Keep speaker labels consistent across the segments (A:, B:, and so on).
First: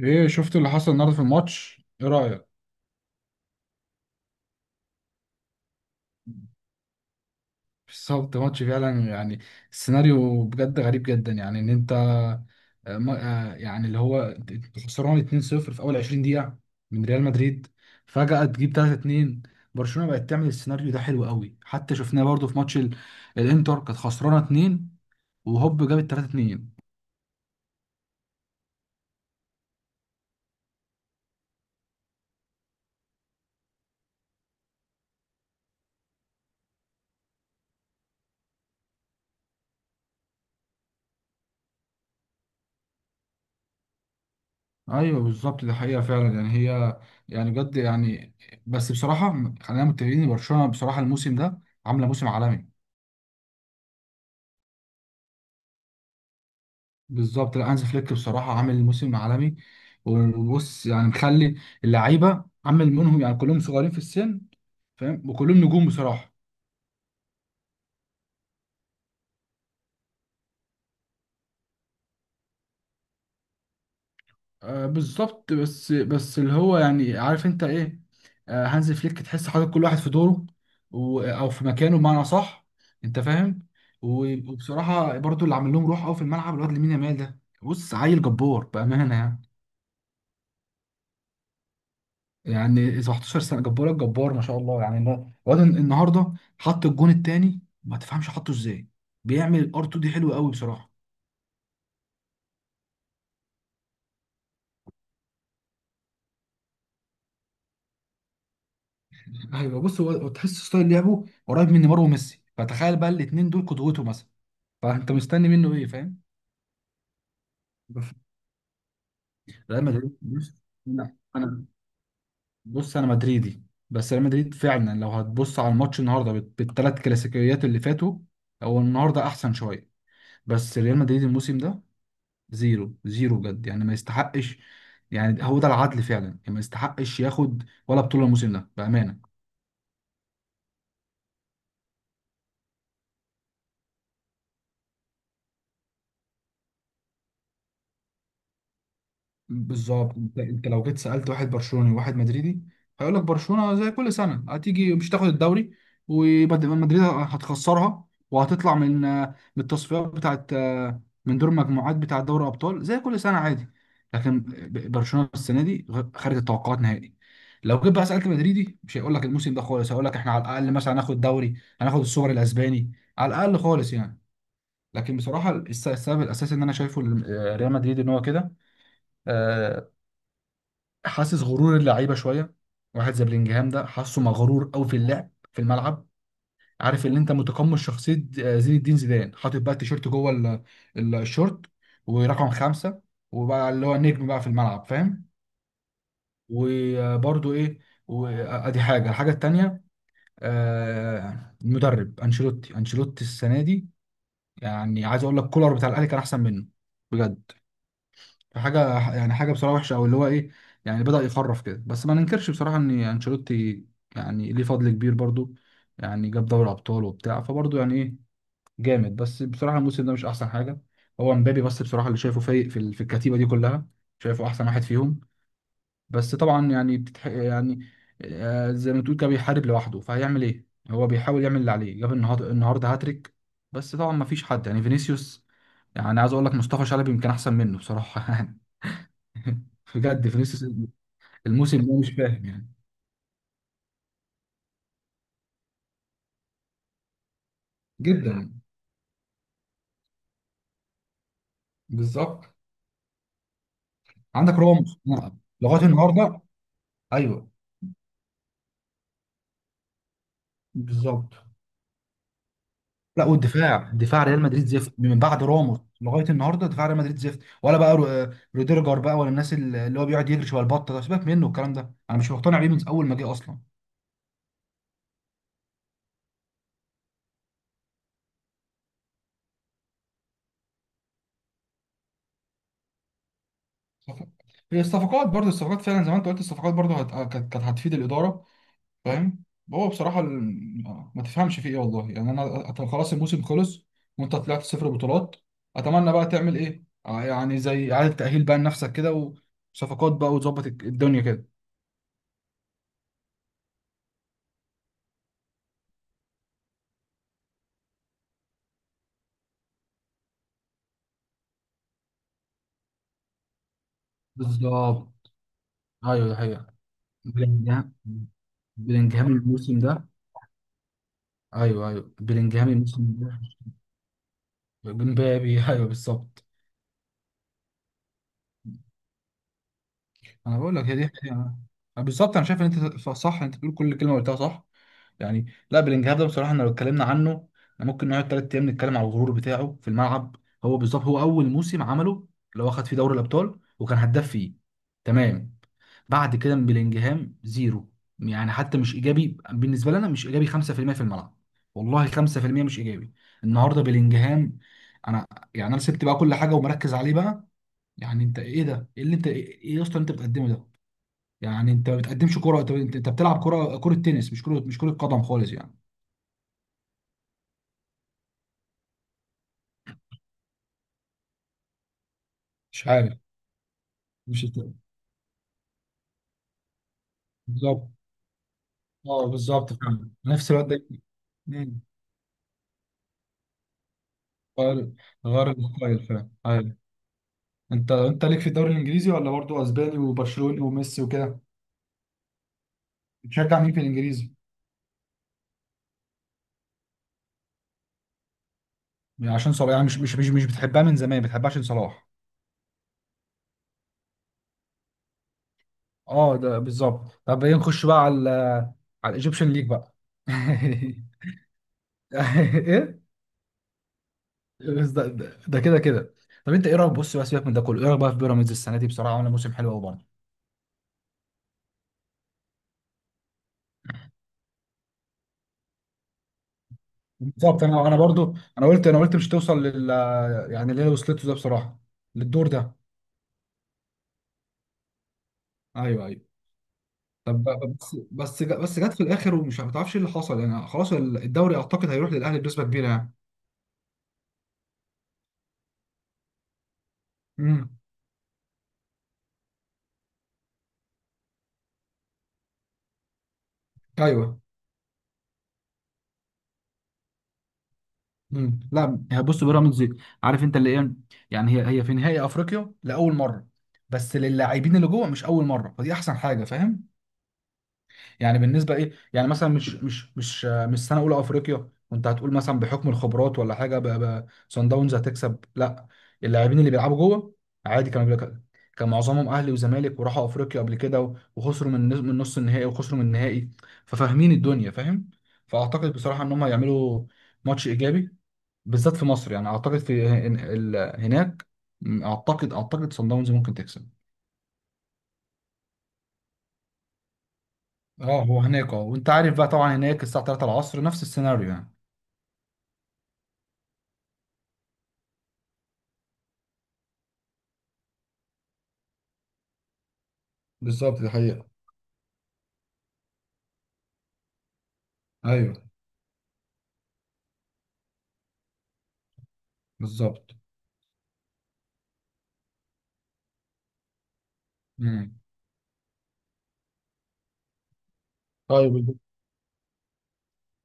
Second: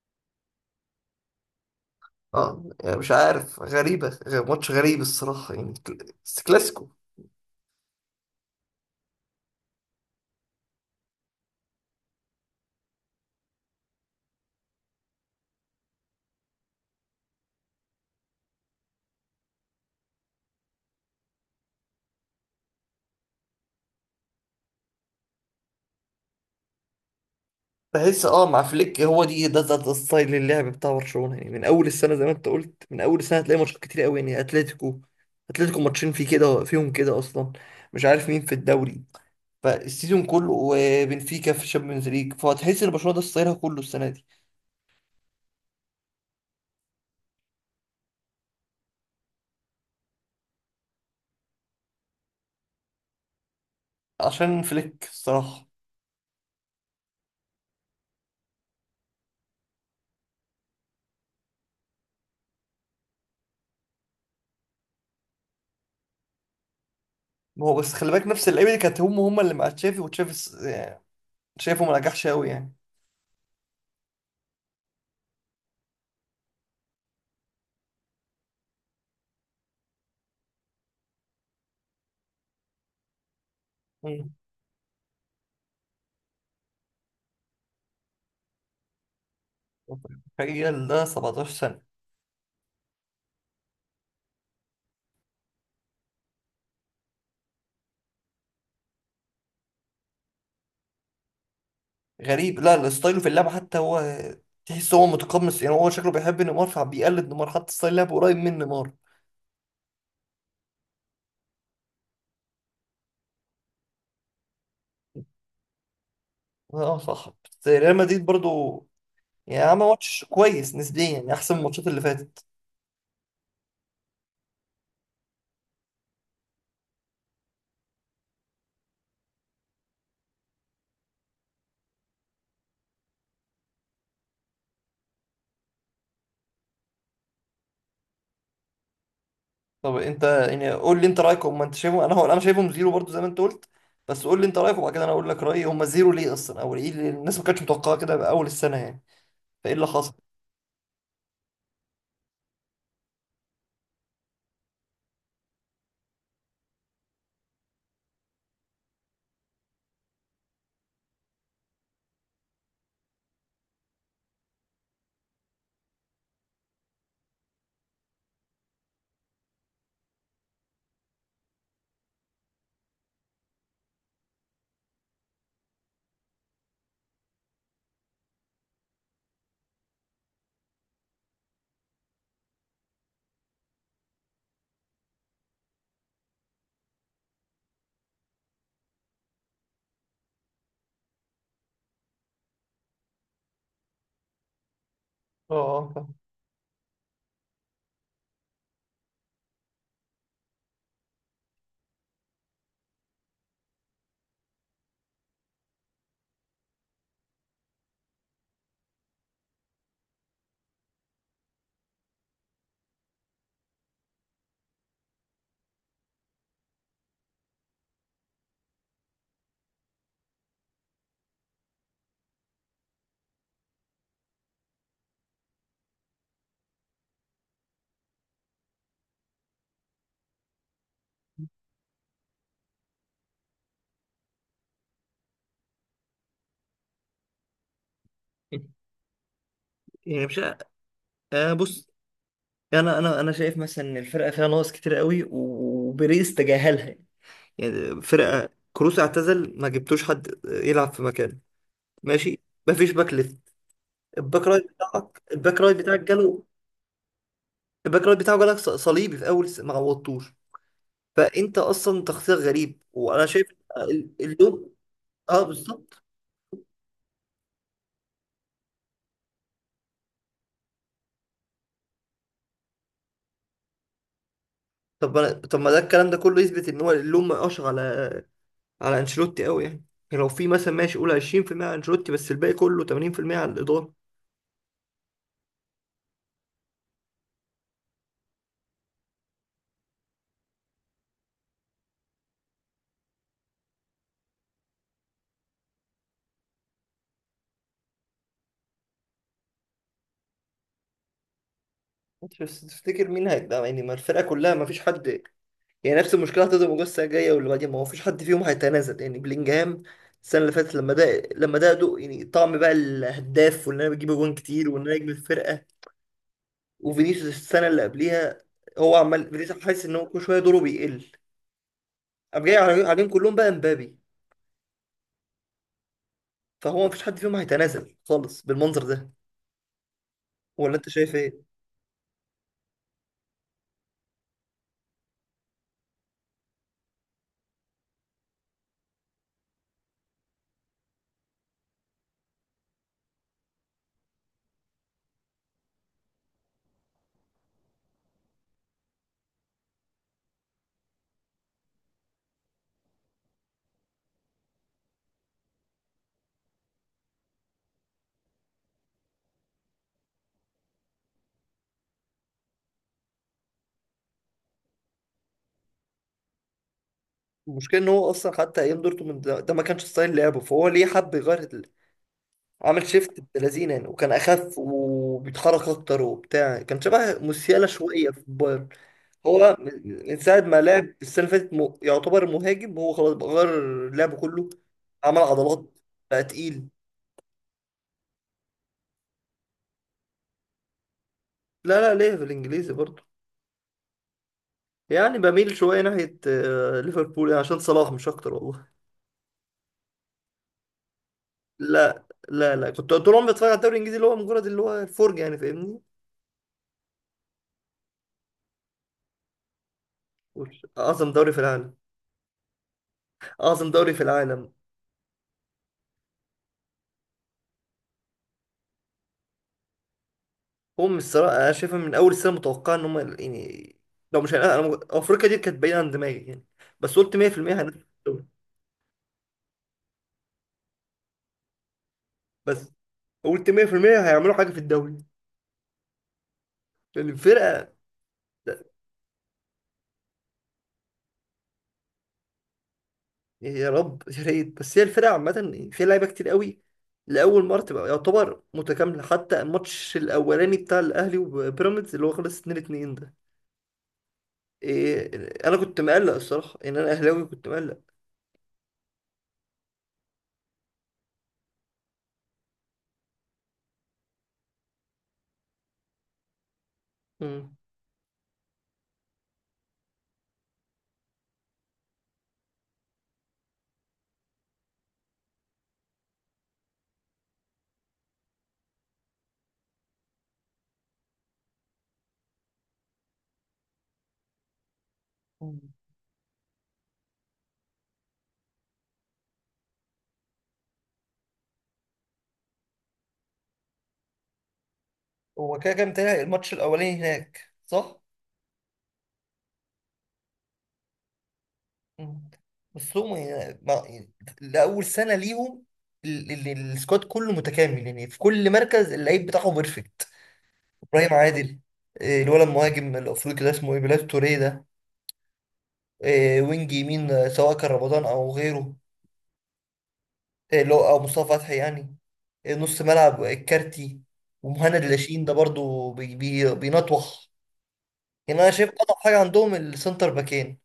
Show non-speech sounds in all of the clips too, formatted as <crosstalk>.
A: ايه شفت اللي حصل النهارده في الماتش؟ ايه رأيك؟
B: اه يعني مش عارف غريبة ماتش غريب الصراحة يعني بس كلاسيكو.
A: بالظبط، ماتش فعلا يعني السيناريو بجد غريب جدا. يعني ان انت يعني اللي هو انت خسران 2-0 في اول 20 دقيقة من ريال مدريد، فجأة تجيب 3-2. برشلونة بقت تعمل السيناريو ده حلو قوي، حتى شفناه برضو في ماتش الانتر. كانت خسرانة 2 وهوب جابت 3-2.
B: بحس مع فليك هو ده ستايل اللعب بتاع برشلونة، يعني من أول السنة زي ما أنت قلت. من أول السنة هتلاقي ماتشات كتير قوي، يعني أتلتيكو، ماتشين في كده فيهم كده أصلا. مش عارف مين في الدوري فالسيزون كله، وبنفيكا في الشامبيونز ليج. فهتحس إن برشلونة ده ستايلها كله السنة دي.
A: ايوه بالظبط دي حقيقة فعلا يعني هي يعني بجد يعني. بس بصراحة خلينا متفقين ان برشلونة بصراحة الموسم ده عاملة موسم عالمي.
B: عشان فليك الصراحة.
A: بالظبط، لا، هانز فليك بصراحه عامل موسم عالمي. وبص يعني مخلي اللعيبه عامل منهم يعني كلهم صغيرين في السن، فاهم، وكلهم نجوم بصراحه.
B: ما هو بس خلي بالك نفس اللعيبة دي كانت هم اللي مع تشافي، وتشافي يعني شايفه ما نجحش قوي يعني.
A: آه بالظبط. بس اللي هو يعني عارف انت ايه، آه هانز فليك تحس حاطط كل واحد في دوره او في مكانه بمعنى صح، انت فاهم. وبصراحه برضو اللي عامل لهم روح قوي في الملعب الواد لامين يامال ده. بص، عيل جبار بامانه يعني.
B: تخيل ده 17 سنة.
A: يعني 17 سنه جبار الجبار ما شاء الله. يعني الواد النهارده حط الجون التاني ما تفهمش حطه ازاي. بيعمل الار 2 دي حلوه قوي بصراحه.
B: غريب. لا لا، ستايله في اللعبة حتى هو تحس هو متقمص، يعني هو شكله بيحب نيمار فبيقلد نيمار، حتى ستايل لعبه قريب من نيمار.
A: ايوه بص، هو تحس ستايل لعبه قريب من نيمار وميسي. فتخيل بقى الاثنين دول قدوته مثلا، فانت مستني منه ايه، فاهم.
B: اه صح، بس ريال
A: بف-
B: مدريد برضو يعني عمل
A: ريال مدريد <laughs>
B: ماتش
A: بص
B: كويس نسبيا،
A: لا
B: يعني احسن من
A: انا،
B: الماتشات اللي فاتت.
A: بص انا مدريدي. بس ريال مدريد فعلا لو هتبص على الماتش النهارده بالثلاث كلاسيكيات اللي فاتوا، هو النهارده احسن شويه. بس ريال مدريد الموسم ده زيرو زيرو بجد، يعني ما يستحقش. يعني هو ده العدل فعلا، يعني ما يستحقش ياخد ولا بطولة الموسم ده بأمانة.
B: طب انت، يعني قول لي انت رايك هم، انت شايفهم انا، هو انا شايفهم زيرو برضو زي ما انت قلت. بس قول لي انت رايك وبعد كده انا اقول لك رايي هم زيرو ليه اصلا، او ايه اللي الناس ما كانتش متوقعه كده باول السنه يعني. فايه اللي حصل.
A: بالظبط، انت لو جيت سالت واحد برشلوني وواحد مدريدي هيقول لك برشلونه زي كل سنه هتيجي مش هتاخد الدوري، ومدريد هتخسرها وهتطلع من التصفيات بتاعت، من دور المجموعات بتاع دوري ابطال زي كل سنه عادي. لكن برشلونه السنه دي خارج التوقعات نهائي. لو جيت بقى سالت مدريدي مش هيقول لك الموسم ده خالص، هيقول لك احنا على الاقل مثلا هناخد دوري، هناخد السوبر الاسباني على الاقل خالص يعني. لكن بصراحه السبب الاساسي ان انا شايفه ريال مدريد ان هو كده آه، حاسس غرور اللعيبه شويه. واحد زي بلينجهام ده حاسه مغرور قوي في اللعب في الملعب. عارف اللي انت متقمص شخصيه زين الدين زيدان، حاطط بقى التيشيرت جوه الشورت ورقم خمسه، وبقى اللي هو النجم بقى في الملعب، فاهم.
B: اه اه فاهم.
A: وبرده ايه، وادي حاجه. الحاجه التانيه المدرب انشيلوتي السنه دي يعني عايز اقول لك كولر بتاع الاهلي كان احسن منه بجد. فحاجه يعني حاجه بصراحه وحشه، او اللي هو ايه، يعني بدأ يخرف كده. بس ما ننكرش بصراحه ان انشيلوتي يعني ليه فضل كبير برضو، يعني جاب دوري ابطال وبتاع، فبرضو يعني ايه جامد. بس بصراحه الموسم ده مش احسن حاجه. هو مبابي بس بصراحه اللي شايفه فايق في في الكتيبه دي كلها، شايفه احسن واحد فيهم. بس طبعا يعني يعني زي ما تقول كده بيحارب لوحده، فهيعمل ايه، هو بيحاول يعمل اللي عليه. جاب النهارده، هاتريك. بس طبعا ما فيش حد يعني. فينيسيوس يعني عايز اقول لك مصطفى شلبي يمكن احسن منه بصراحه <laughs> <laughs>
B: يعني
A: بجد
B: مش،
A: فينيسيوس الموسم
B: بص،
A: ده مش فاهم يعني.
B: انا شايف مثلا ان الفرقه فيها ناقص كتير قوي وبيريز تجاهلها يعني. يعني
A: جدا،
B: فرقه كروس اعتزل ما جبتوش حد يلعب في مكانه. ماشي.
A: بالظبط.
B: مفيش باك ليفت. الباك
A: عندك
B: رايت
A: راموس.
B: بتاعك،
A: نعم،
B: الباك رايت
A: لغايه
B: بتاعك
A: النهارده
B: جاله.
A: ايوه
B: الباك رايت بتاعه جالك صليبي في اول ما عوضتوش.
A: بالظبط.
B: فانت اصلا تخطيط غريب،
A: لا
B: وانا شايف
A: والدفاع، دفاع ريال مدريد
B: اللوم.
A: زفت من
B: اه
A: بعد راموس
B: بالظبط.
A: لغايه النهارده. دفاع ريال مدريد زفت، ولا بقى روديرجر بقى، ولا الناس اللي هو بيقعد يجري شويه البطه ده. سيبك منه، الكلام ده انا مش مقتنع بيه من اول ما جه اصلا.
B: طب ما ده الكلام ده كله يثبت ان هو اللوم ما يقاش على على انشيلوتي قوي يعني. يعني لو في مثلا ماشي قول 20% على انشيلوتي، بس الباقي كله 80% على الاداره.
A: صفقات. هي الصفقات برضو، الصفقات فعلا زي ما انت قلت. الصفقات برضو كانت هتفيد الاداره، فاهم. هو بصراحه ما تفهمش في ايه والله يعني. خلاص الموسم خلص وانت طلعت صفر بطولات. اتمنى بقى تعمل ايه، يعني زي اعاده تاهيل بقى لنفسك كده، وصفقات بقى، وتظبط الدنيا كده.
B: انت بس تفتكر مين هيتدعم يعني؟ ما الفرقه كلها ما فيش حد، يعني نفس المشكله هتفضل موجوده السنه الجايه واللي بعديها. ما هو فيش حد فيهم هيتنازل، يعني بلينجهام السنه اللي فاتت لما ده لما ده دوق، يعني طعم بقى الهداف وان انا بجيب اجوان كتير وان انا نجم
A: بالظبط،
B: الفرقه.
A: ايوه ده حقيقة.
B: وفينيسيوس السنه اللي
A: بلينجهام
B: قبليها. هو
A: بلينجهام
B: عمال فينيسيوس
A: الموسم
B: حاسس ان هو
A: ده.
B: كل شويه دوره بيقل.
A: ايوه ايوه،
B: قام جاي
A: بلينجهام الموسم
B: عليهم كلهم
A: ده.
B: بقى مبابي.
A: امبابي، ايوه بالظبط.
B: فهو ما فيش حد فيهم هيتنازل خالص بالمنظر ده.
A: انا
B: ولا
A: بقول لك
B: انت
A: هي دي
B: شايف ايه؟
A: حقيقة. بالظبط، انا شايف ان انت صح، انت بتقول كل كلمه قلتها صح. يعني لا بلينجهام ده بصراحه احنا لو اتكلمنا عنه احنا ممكن نقعد ثلاث ايام نتكلم على الغرور بتاعه في الملعب. هو بالظبط هو اول موسم عمله اللي هو خد فيه دوري الابطال وكان هداف فيه، تمام. بعد كده من بلينجهام زيرو، يعني حتى مش ايجابي بالنسبه لنا، مش ايجابي 5% في المية في الملعب، والله 5% مش ايجابي. النهارده بلينجهام انا، يعني انا سبت بقى كل حاجه ومركز عليه بقى. يعني انت ايه ده، ايه اللي انت، ايه إيه يا اسطى اللي انت بتقدمه ده؟ يعني انت ما بتقدمش كرة. انت انت أنت بتلعب كرة تنس، مش كرة قدم خالص يعني.
B: المشكله ان هو اصلا حتى ايام دورتموند ده ما كانش ستايل لعبه، فهو ليه حب يغير؟ عامل
A: مش عارف.
B: شيفت بلازينة يعني، وكان
A: مش
B: اخف
A: الت-
B: وبيتحرك اكتر وبتاع، كان شبه موسيالا
A: بالظبط،
B: شويه في البايرن.
A: اه
B: هو
A: بالظبط فعلا
B: من ساعه
A: نفس
B: ما
A: الواد ده.
B: لعب السنه اللي فاتت
A: مم.
B: يعتبر مهاجم. هو خلاص بقى غير لعبه كله.
A: غير
B: عمل
A: غير
B: عضلات،
A: الستايل
B: بقى
A: فعلا،
B: تقيل.
A: ايوه. انت ليك في الدوري الانجليزي، ولا برضه اسباني وبرشلوني وميسي وكده؟
B: لا لا، ليه في الانجليزي برضه.
A: بتشجع مين في الانجليزي؟
B: يعني بميل شويه ناحيه ليفربول، يعني عشان صلاح مش اكتر والله.
A: يعني عشان صلاح يعني. مش بتحبها من زمان، بتحبها عشان
B: لا
A: صلاح.
B: لا لا، كنت طول عمري بتفرج على الدوري الانجليزي، اللي هو مجرد اللي هو الفرجه يعني فاهمني.
A: اه ده بالظبط. طب ايه، نخش بقى على الايجيبشن ليج بقى
B: اعظم
A: <laughs>
B: دوري في العالم.
A: ايه؟
B: اعظم دوري في العالم.
A: بس ده ده ده كده كده. طب انت ايه رايك، بص بقى سيبك من ده كله، ايه رايك بقى في بيراميدز السنه دي؟ بصراحه عامله موسم حلو قوي برضه.
B: هو من الصراحة أنا شايفها من أول السنة متوقعة إن هم يعني، لو مش هنقل أنا، أفريقيا دي كانت بعيدة عن دماغي يعني. بس قلت 100%
A: بالظبط،
B: هنعمل في
A: انا
B: الدوري.
A: برضه، انا قلت مش توصل يعني اللي هي وصلته ده بصراحه، للدور
B: بس
A: ده.
B: قلت 100% هيعملوا حاجة في الدوري،
A: ايوه ايوه.
B: لأن
A: طب
B: الفرقة... لا،
A: بس جت في الاخر ومش، ما تعرفش ايه اللي حصل يعني. خلاص الدوري اعتقد هيروح للاهلي بنسبه كبيره يعني.
B: يا رب يا ريت. بس هي الفرقة عامة فيها لعيبة كتير قوي، لأول مرة
A: امم
B: تبقى يعتبر متكاملة. حتى الماتش الأولاني بتاع الأهلي وبيراميدز اللي هو خلص 2-2 ده،
A: ايوه.
B: إيه، أنا كنت مقلق الصراحة، إن أنا أهلاوي كنت مقلق.
A: لا هي بص بيراميدز، عارف انت اللي ايه، يعني هي في نهائي افريقيا لاول مره، بس للاعبين اللي جوه مش اول مره، فدي احسن حاجه فاهم.
B: مم.
A: يعني بالنسبه ايه يعني مثلا، مش سنه اولى افريقيا وانت هتقول مثلا بحكم الخبرات ولا حاجه صن داونز هتكسب، لا. اللاعبين اللي بيلعبوا جوه عادي كانوا بيلعبوا، كان معظمهم اهلي وزمالك وراحوا افريقيا قبل كده وخسروا من من نص النهائي وخسروا من النهائي، ففاهمين الدنيا فاهم. فاعتقد بصراحه ان هم هيعملوا ماتش ايجابي، بالذات في مصر يعني. اعتقد في هناك، اعتقد صن داونز ممكن تكسب.
B: هو كده كام تاني الماتش الأولاني هناك صح؟
A: اه، هو هناك اه. وانت عارف بقى طبعا هناك الساعه 3 العصر نفس السيناريو يعني.
B: مم. بس هم يعني لأول سنة ليهم السكواد كله متكامل، يعني في كل مركز اللعيب بتاعه بيرفكت.
A: بالظبط دي
B: إبراهيم
A: حقيقة.
B: عادل، الولد المهاجم الأفريقي ده اسمه إيه بلاد توريه ده،
A: ايوه
B: وينج يمين، سواء كان رمضان أو غيره،
A: بالظبط.
B: اللي هو أو مصطفى فتحي يعني، نص ملعب، الكارتي، ومهند
A: امم
B: لاشين ده برضو بي بي بينطوح. يعني أنا شايف أضعف
A: طيب.
B: حاجة عندهم السنتر باكين.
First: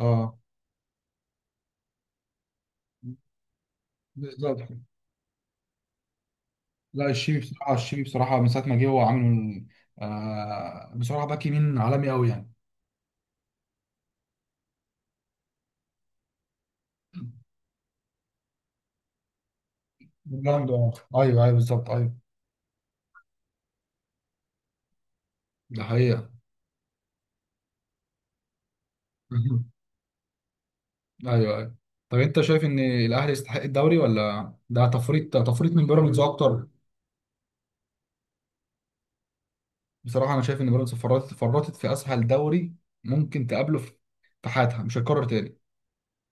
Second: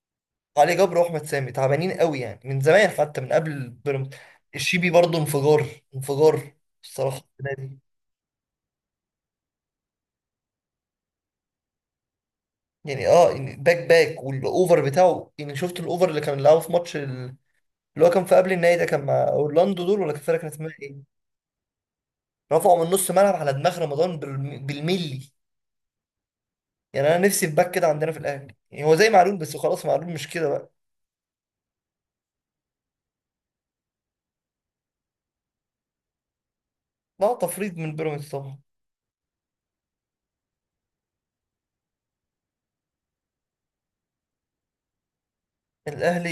A: اه
B: علي جبر واحمد سامي تعبانين قوي يعني من زمان، حتى من قبل بيراميدز.
A: بالظبط.
B: الشيبي برضه انفجار انفجار
A: لا
B: الصراحه
A: الشيبي
B: السنه
A: بصراحة،
B: دي.
A: الشيبي بصراحة من ساعة ما جه هو عامل بصراحة باك يمين عالمي قوي يعني.
B: يعني اه، يعني باك والاوفر بتاعه، يعني شفت الاوفر اللي كان لعبه في ماتش اللي هو كان في قبل النهائي ده، كان مع اورلاندو دول، ولا كان فرقه كانت اسمها
A: جامد، اه
B: ايه.
A: ايوه ايوه بالظبط. ايوه
B: رفعوا من نص ملعب على دماغ رمضان بالملي.
A: ده حقيقة
B: يعني انا نفسي في باك كده عندنا في الاهلي، يعني هو زي معلول، بس خلاص
A: <laughs>
B: معلول مش كده بقى.
A: ايوه ايوه. طب انت شايف ان الاهلي يستحق الدوري، ولا ده تفريط، من بيراميدز اكتر؟
B: لا تفريط من بيراميدز طبعا.
A: بصراحة انا شايف ان بيراميدز فرطت، في اسهل دوري ممكن تقابله في حياتها، مش هيتكرر تاني.
B: الاهلي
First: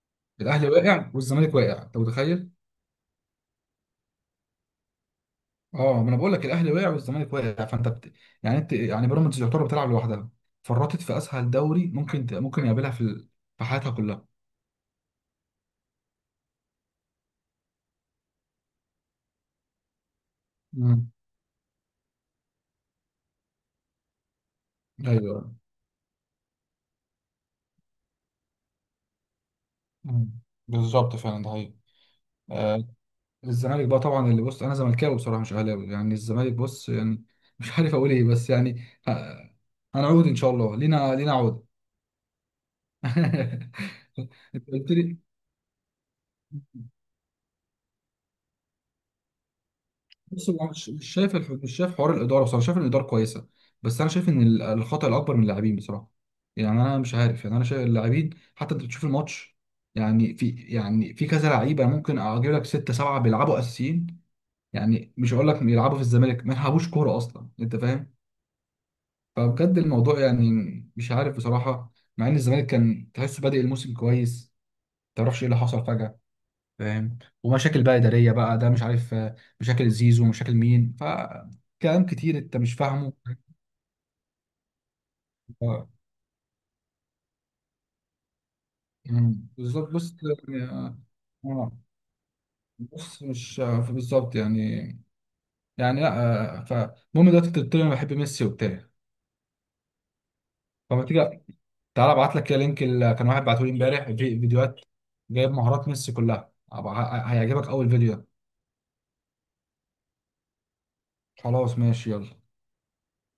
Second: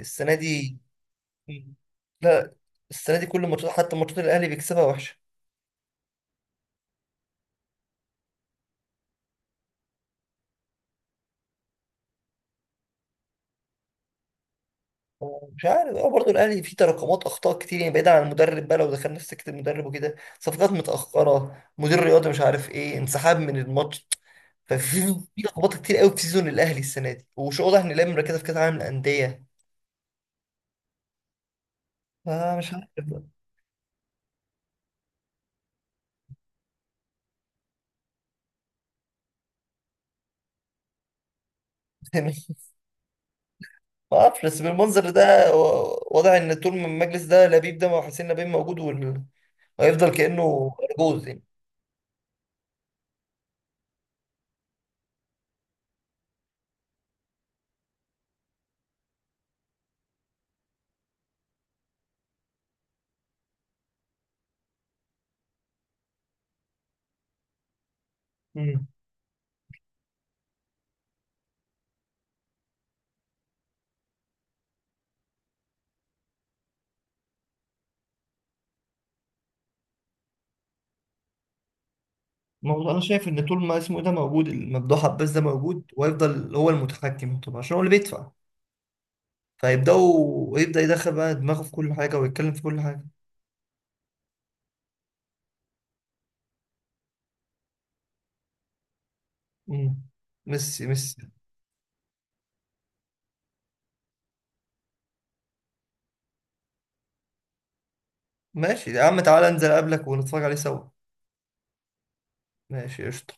B: السنه
A: الاهلي
B: دي.
A: واقع والزمالك
B: مم.
A: واقع، انت متخيل؟
B: لا، السنه دي كل ماتشات حتى ماتشات الاهلي بيكسبها وحشه.
A: اه ما انا بقول لك الاهلي وقع والزمالك وقع، يعني انت يعني بيراميدز يعتبر بتلعب لوحدها. فرطت في اسهل دوري ممكن ممكن يقابلها في في حياتها كلها.
B: مش عارف. هو برضه الاهلي فيه تراكمات اخطاء كتير يعني، بعيدا عن المدرب بقى لو دخلنا في سكه المدرب وكده، صفقات
A: مم.
B: متاخره، مدير رياضي مش عارف ايه، انسحاب من الماتش. ففي
A: ايوه.
B: لخبطه كتير قوي في سيزون الاهلي السنه دي، ومش واضح ان الاهلي مركزه في كاس العالم للانديه.
A: مم، بالظبط فعلا ده حقيقي.
B: فمش
A: آه
B: عارف بقى.
A: الزمالك بقى طبعا اللي، بص انا زملكاوي بصراحه مش اهلاوي يعني. الزمالك بص يعني <laughs> مش عارف اقول ايه، بس يعني هنعود ان شاء الله، لينا لينا عود
B: <laughs>
A: <laughs>
B: ما اعرفش، بس
A: انت قلت
B: بالمنظر
A: لي
B: ده واضح ان طول ما المجلس ده لبيب ده وحسين لبيب موجود وهيفضل
A: بص، هو
B: كانه
A: مش
B: جوز
A: شايف
B: يعني.
A: مش شايف حوار الاداره بصراحه، شايف ان الاداره كويسه. بس انا شايف ان الخطا الاكبر من اللاعبين بصراحه. يعني انا مش عارف يعني، انا شايف اللاعبين، حتى انت بتشوف الماتش، يعني في يعني في كذا لعيبه ممكن اجيب لك سته سبعه بيلعبوا اساسيين، يعني مش هقول لك بيلعبوا في الزمالك، ما يلعبوش كوره اصلا انت فاهم.
B: مم.
A: فبجد الموضوع يعني مش عارف بصراحه. مع ان الزمالك كان تحسه بادئ الموسم كويس، ما تعرفش ايه اللي حصل فجاه، فاهم. ومشاكل بقى إدارية بقى ده، مش عارف، مشاكل زيزو ومشاكل مين، كلام كتير أنت
B: ما
A: مش
B: هو انا
A: فاهمه.
B: شايف ان طول ما اسمه ده موجود الممدوح عباس ده موجود،
A: آه،
B: ويفضل هو المتحكم طبعا عشان هو اللي بيدفع،
A: مم، بالظبط بص،
B: فيبداوا
A: يعني
B: يبدا يدخل بقى دماغه في
A: آه،
B: كل حاجه ويتكلم في كل حاجه.
A: بص مش بالظبط يعني، لا فالمهم دلوقتي أنت قلت لي أنا بحب ميسي وبتاع،
B: امم ميسي
A: فما
B: ميسي.
A: تيجي تعالى أبعت لك كده لينك اللي كان واحد بعته لي إمبارح، في فيديوهات جايب مهارات ميسي كلها. هيعجبك أول فيديو ده.
B: ماشي يا عم، تعالى انزل اقابلك ونتفرج عليه سوا.
A: خلاص ماشي يلا.
B: ماشي قشطة.